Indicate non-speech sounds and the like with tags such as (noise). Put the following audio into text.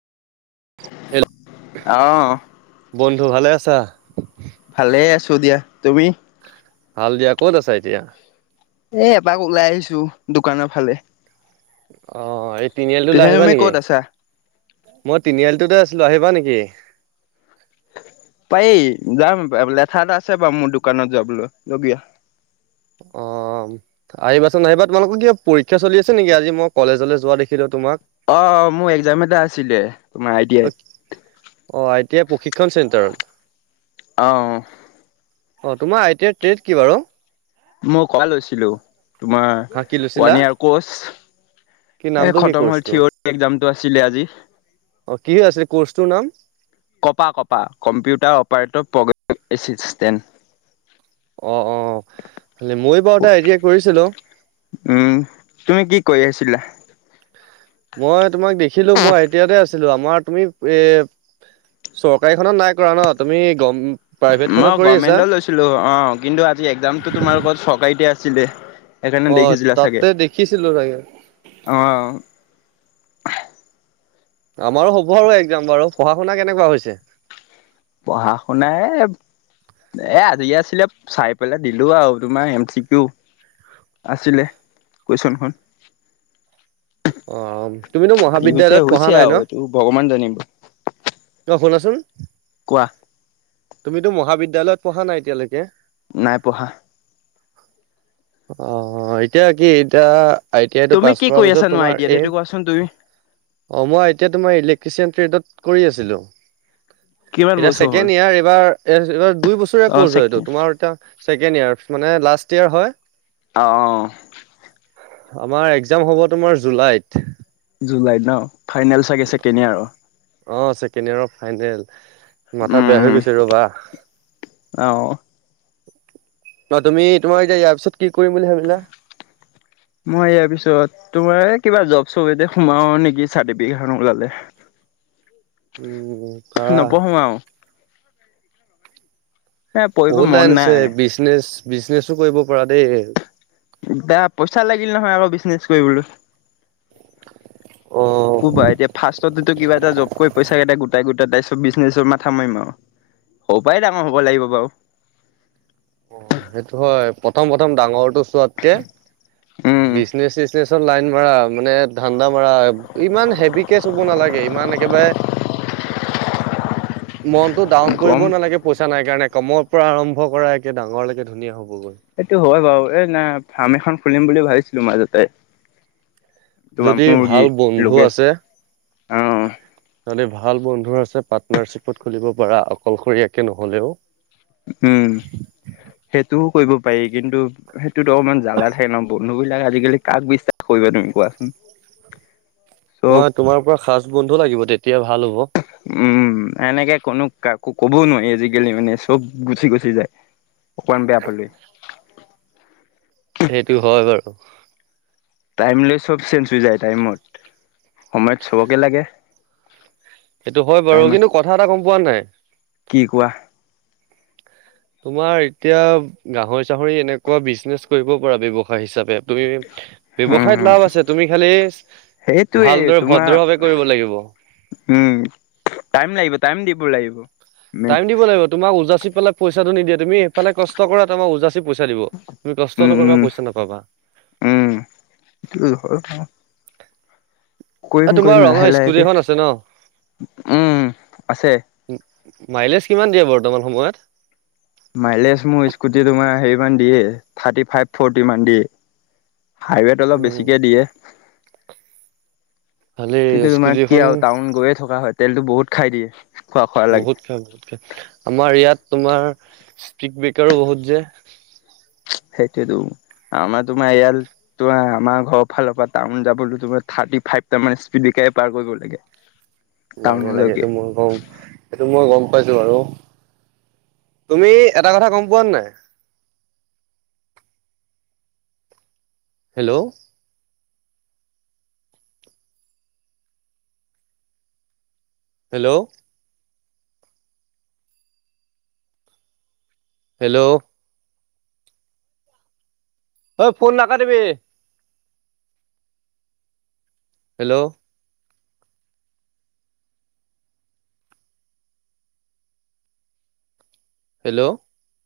Hello অ। বন্ধু ভালে আছা? ভালে আছোঁ দিয়া তুমি ভাল দিয়া ক'ত আছা এতিয়া এ এপাক ওলাই আহিছো দোকানৰ ফালে অ' এই তিনিআলিটোলে পিছে আহিবা তুমি নেকি ক'ত আছা মই তিনিআলিটোতে আছিলো আহিবা নেকি পাৰি যাম লেঠা এটা আছে বাৰু মোৰ দোকানত যাবলৈ লগীয়া অ' আহিবাচোন আহিবা তোমালোকৰ কিবা পৰীক্ষা চলি আছে নেকি আজি মই কলেজলৈ যোৱা দেখিলো তোমাক অ' মোৰ একজাম এটা আছিলে তোমাৰ আই টি অ' আই টি আই প্ৰশিক্ষণ চেণ্টাৰত আইত অ' অ' তোমাৰ আই টি আইত ট্ৰেড কি বাৰু মই কপা লৈছিলো তোমাৰ হা কি লৈছিলা? ওৱান ইয়াৰ কি কৰ্চ নামটো এ কি খতম হ'ল কৰ্চটোৰ? থিয়ৰি একজামটো আছিলে আজি অ' কি আছিলে কোৰ্চটোৰ নাম কপা কপা কম্পিউটাৰ অপাৰেটৰ প্ৰগ্ৰেমিং এচিষ্টেণ্ট অ অ' খালি মই বাৰু এটা আইডিয়া কৰিছিলোঁ উম তুমি কি কৰি আছিলা মই তোমাক দেখিলো মই আই টি আইতে আছিলো আমাৰ তুমি এ চৰকাৰী খনত নাই কৰা ন তুমি গভ প্ৰাইভেট খনত কৰি আছা ছিলো কিন্তু আজি একজামটো তোমালোকৰ চৰকাৰীতে আছিলে সেইকাৰণে অ' তাতে দেখিছিলো চাগে অ' অ আমাৰো হ'ব আৰু একজাম বাৰু পঢ়া শুনা কেনেকুৱা হৈছে পঢ়া শুনা এ এ আজি আছিলে চাই পেলাই দিলো আৰু তোমাৰ এম চি কিও আছিলে কুৱেশ্যনখন অ' তুমিতো যি হৈছে মহাবিদ্যালয়ত পঢ়া হৈছে নাই ন আৰু এইটো ভগৱান জানিব অ' শুনাচোন কোৱা তুমিতো মহাবিদ্যালয়ত পঢ়া নাই এতিয়ালৈকে নাই পঢ়া অ' এতিয়া কি এতিয়া আই টি আই টো তুমি পাছ কি কৰাৰ কৰি পিছত আছানো তোমাৰ আইডিয়াত এই সেইটো কোৱাচোন তুমি অ' মই এতিয়া তোমাৰ ইলেক্ট্ৰিচিয়ান ট্ৰেডত কৰি আছিলোঁ কিমান এতিয়া বছৰ হ'ল ছেকেণ্ড ইয়াৰ এইবাৰ এইবাৰ দুই বছৰীয়া অ', কৰ্ছ চেক হয় এইটো তোমাৰ এতিয়া ছেকেণ্ড ইয়াৰ মানে লাষ্ট ইয়াৰ হয় অ' অ আমাৰ একজাম হ'ব তোমাৰ জুলাইত জুলাইত ন ফাইনেল চাগে চেকেণ্ড ইয়েৰৰ অ' ছেকেণ্ড ইয়েৰৰ ফাইনেল মাথা বেয়া উম, হৈ গৈছে ৰবা অ', অ' তুমি তোমাৰ এতিয়া ইয়াৰ পিছত কি কৰিম বুলি ভাবিলা মই ইয়াৰ পিছত তোমাৰ এ কিবা জব চবতে সোমাও নেকি চাৰ্টিফিকেটখন ওলালে উম পাৰা নপঢ়ো আৰু এ পঢ়িব বহুত মন লাইন আছে, নাই। বিজনেছ, বিজনেছো কৰিব পৰা দেই। তা পইচা লাগিল নহয়, আকৌ বিজনেচ কৰিবলৈ। অ কবা এতিয়া। ফাষ্টটেটো কিবা এটা জব কৰি, পইচা কেইটা গোটাই গোটাই তাৰপিছত বিজনেছৰ মাথা মাৰিম আও। সৰু পাই ডাঙৰ হ'ব লাগিব বাও। অ' সেইটো হয়, প্ৰথম, প্ৰথম ডাঙৰটো চোৱাতকে, উম। বিজনেচ চিজনেচ। তাৰপিছত লাইন মাৰা, মানে ধানদা মাৰা, ইমান হেভিকে চুব নালাগে ইমান একেবাৰে। (inaudible) মনটো ডাউন গম কৰিবও নালাগে, পইচা নাই কাৰণে, কমৰ পৰা আৰম্ভ কৰা। ডাঙৰলেকে ধুনীয়া হ'বগৈ। সেইটো হয় বাও, এ না ফাৰ্ম এখন খুলিম বুলি ভাবিছিলো মাজতে। তোমাৰ যদি মূৰ্গী, ভাল বন্ধু লোকেল আছে আহ। যদি ভাল বন্ধু আছে, পাৰ্টনাৰশ্বিপত খুলিব পাৰা, অকলশৰীয়াকে নহলেওঁ। উম' সেইটোও কৰিব পাৰি, কিন্তু সেইটোত অকপমান জ্বালা থাকে ন, বন্ধু বিলাক আজিকালি কাক বিশ্বাস কৰিবা তুমি কোৱাচোন? চব অ' তোমাৰ পুৰা খাচ বন্ধু লাগিব, তেতিয়া ভাল হ'ব। উম' এনেকে কোনো কাকো ক'বও নোৱাৰি, আজিকালি মানে চব গুচি, গুচি যায়। অকণমান বেয়া পালি। (unintelligible) সেইটো হয় বাৰু। টাইম লৈ চব চেঞ্জ হৈ যায়। টাইমত, সময়ত চবকে লাগে। সেইটো হয় বাৰু, টাইমত কিন্তু কথা এটা গ'ম পোৱা নাই? কি কোৱা? তোমাৰ এতিয়া গাহৰি চাহৰি এনেকুৱা বিজনেচ কৰিব পাৰা, ব্যয়ৱসায় হিচাপে। তুমি, উম ব্যৱসায়ত হম লাভ আছে, তুমি খালি। সেইটোৱে ভালদৰে তোমাৰ ভদ্ৰ ভাৱে কৰিব লাগিব। উম' টাইম লাগিব, টাইম দিব লাগিব। মেইন টাইম দিব কেছ লাগিব, তোমাক ওদজাচি পেলাই পইচাটো নিদিয়ে, তুমি সেইফালে কষ্ট কৰা, তাপা উজা পইচা দিব, তুমি কষ্ট উম নকৰিবা, উম পইচা নাপাবা। উম' (unintelligible) এ কৰিম, তোমাৰ কৰিম, ৰঙা লাহে, স্কুটি লাহেকে, এখন আছে ন উম' আছে। মাইলেজ কিমান দিয়ে বৰ্তমান সময়ত? মাইলেজ মোৰ স্কুটি তোমাৰ হেৰি মান দিয়ে, থাৰ্টি ফাইভ ফৰটি মান দিয়ে। হাইৱেত অলপ উম বেছিকে দিয়ে। খালি কিন্তু তোমাৰ কি স্কুটিখন আও, টাউন গৈয়ে থকা হয়, তেলতো বহুত খাই দিয়ে। খোৱা খোৱা লাগে বহুত খাই, বহুত খাই, আমাৰ ইয়াত তোমাৰ স্পীড ব্ৰেকাৰো বহুত যে। সেইটোৱেটো। আমাৰ তোমাৰ ইয়াত। তোমাৰ আমাৰ ঘৰৰ ফালৰ পা টাউন যাবলৈ, তোমাৰ থাৰ্টি ফাইভটা মান স্পীড বেকাৰে পাৰ কৰিব লাগে। লাগে, লাগে, টাউনলৈকে সেইটো মইও কওঁ। সেইটো মই গ'ম পাইছো বাৰু। তুমি এটা কথা গ'ম পোৱা নে নাই? হেল্ল'? হেল্ল'? হেল্ল'? অ' ফোন নাকাটিবি। হেল্ল'? হেল্ল'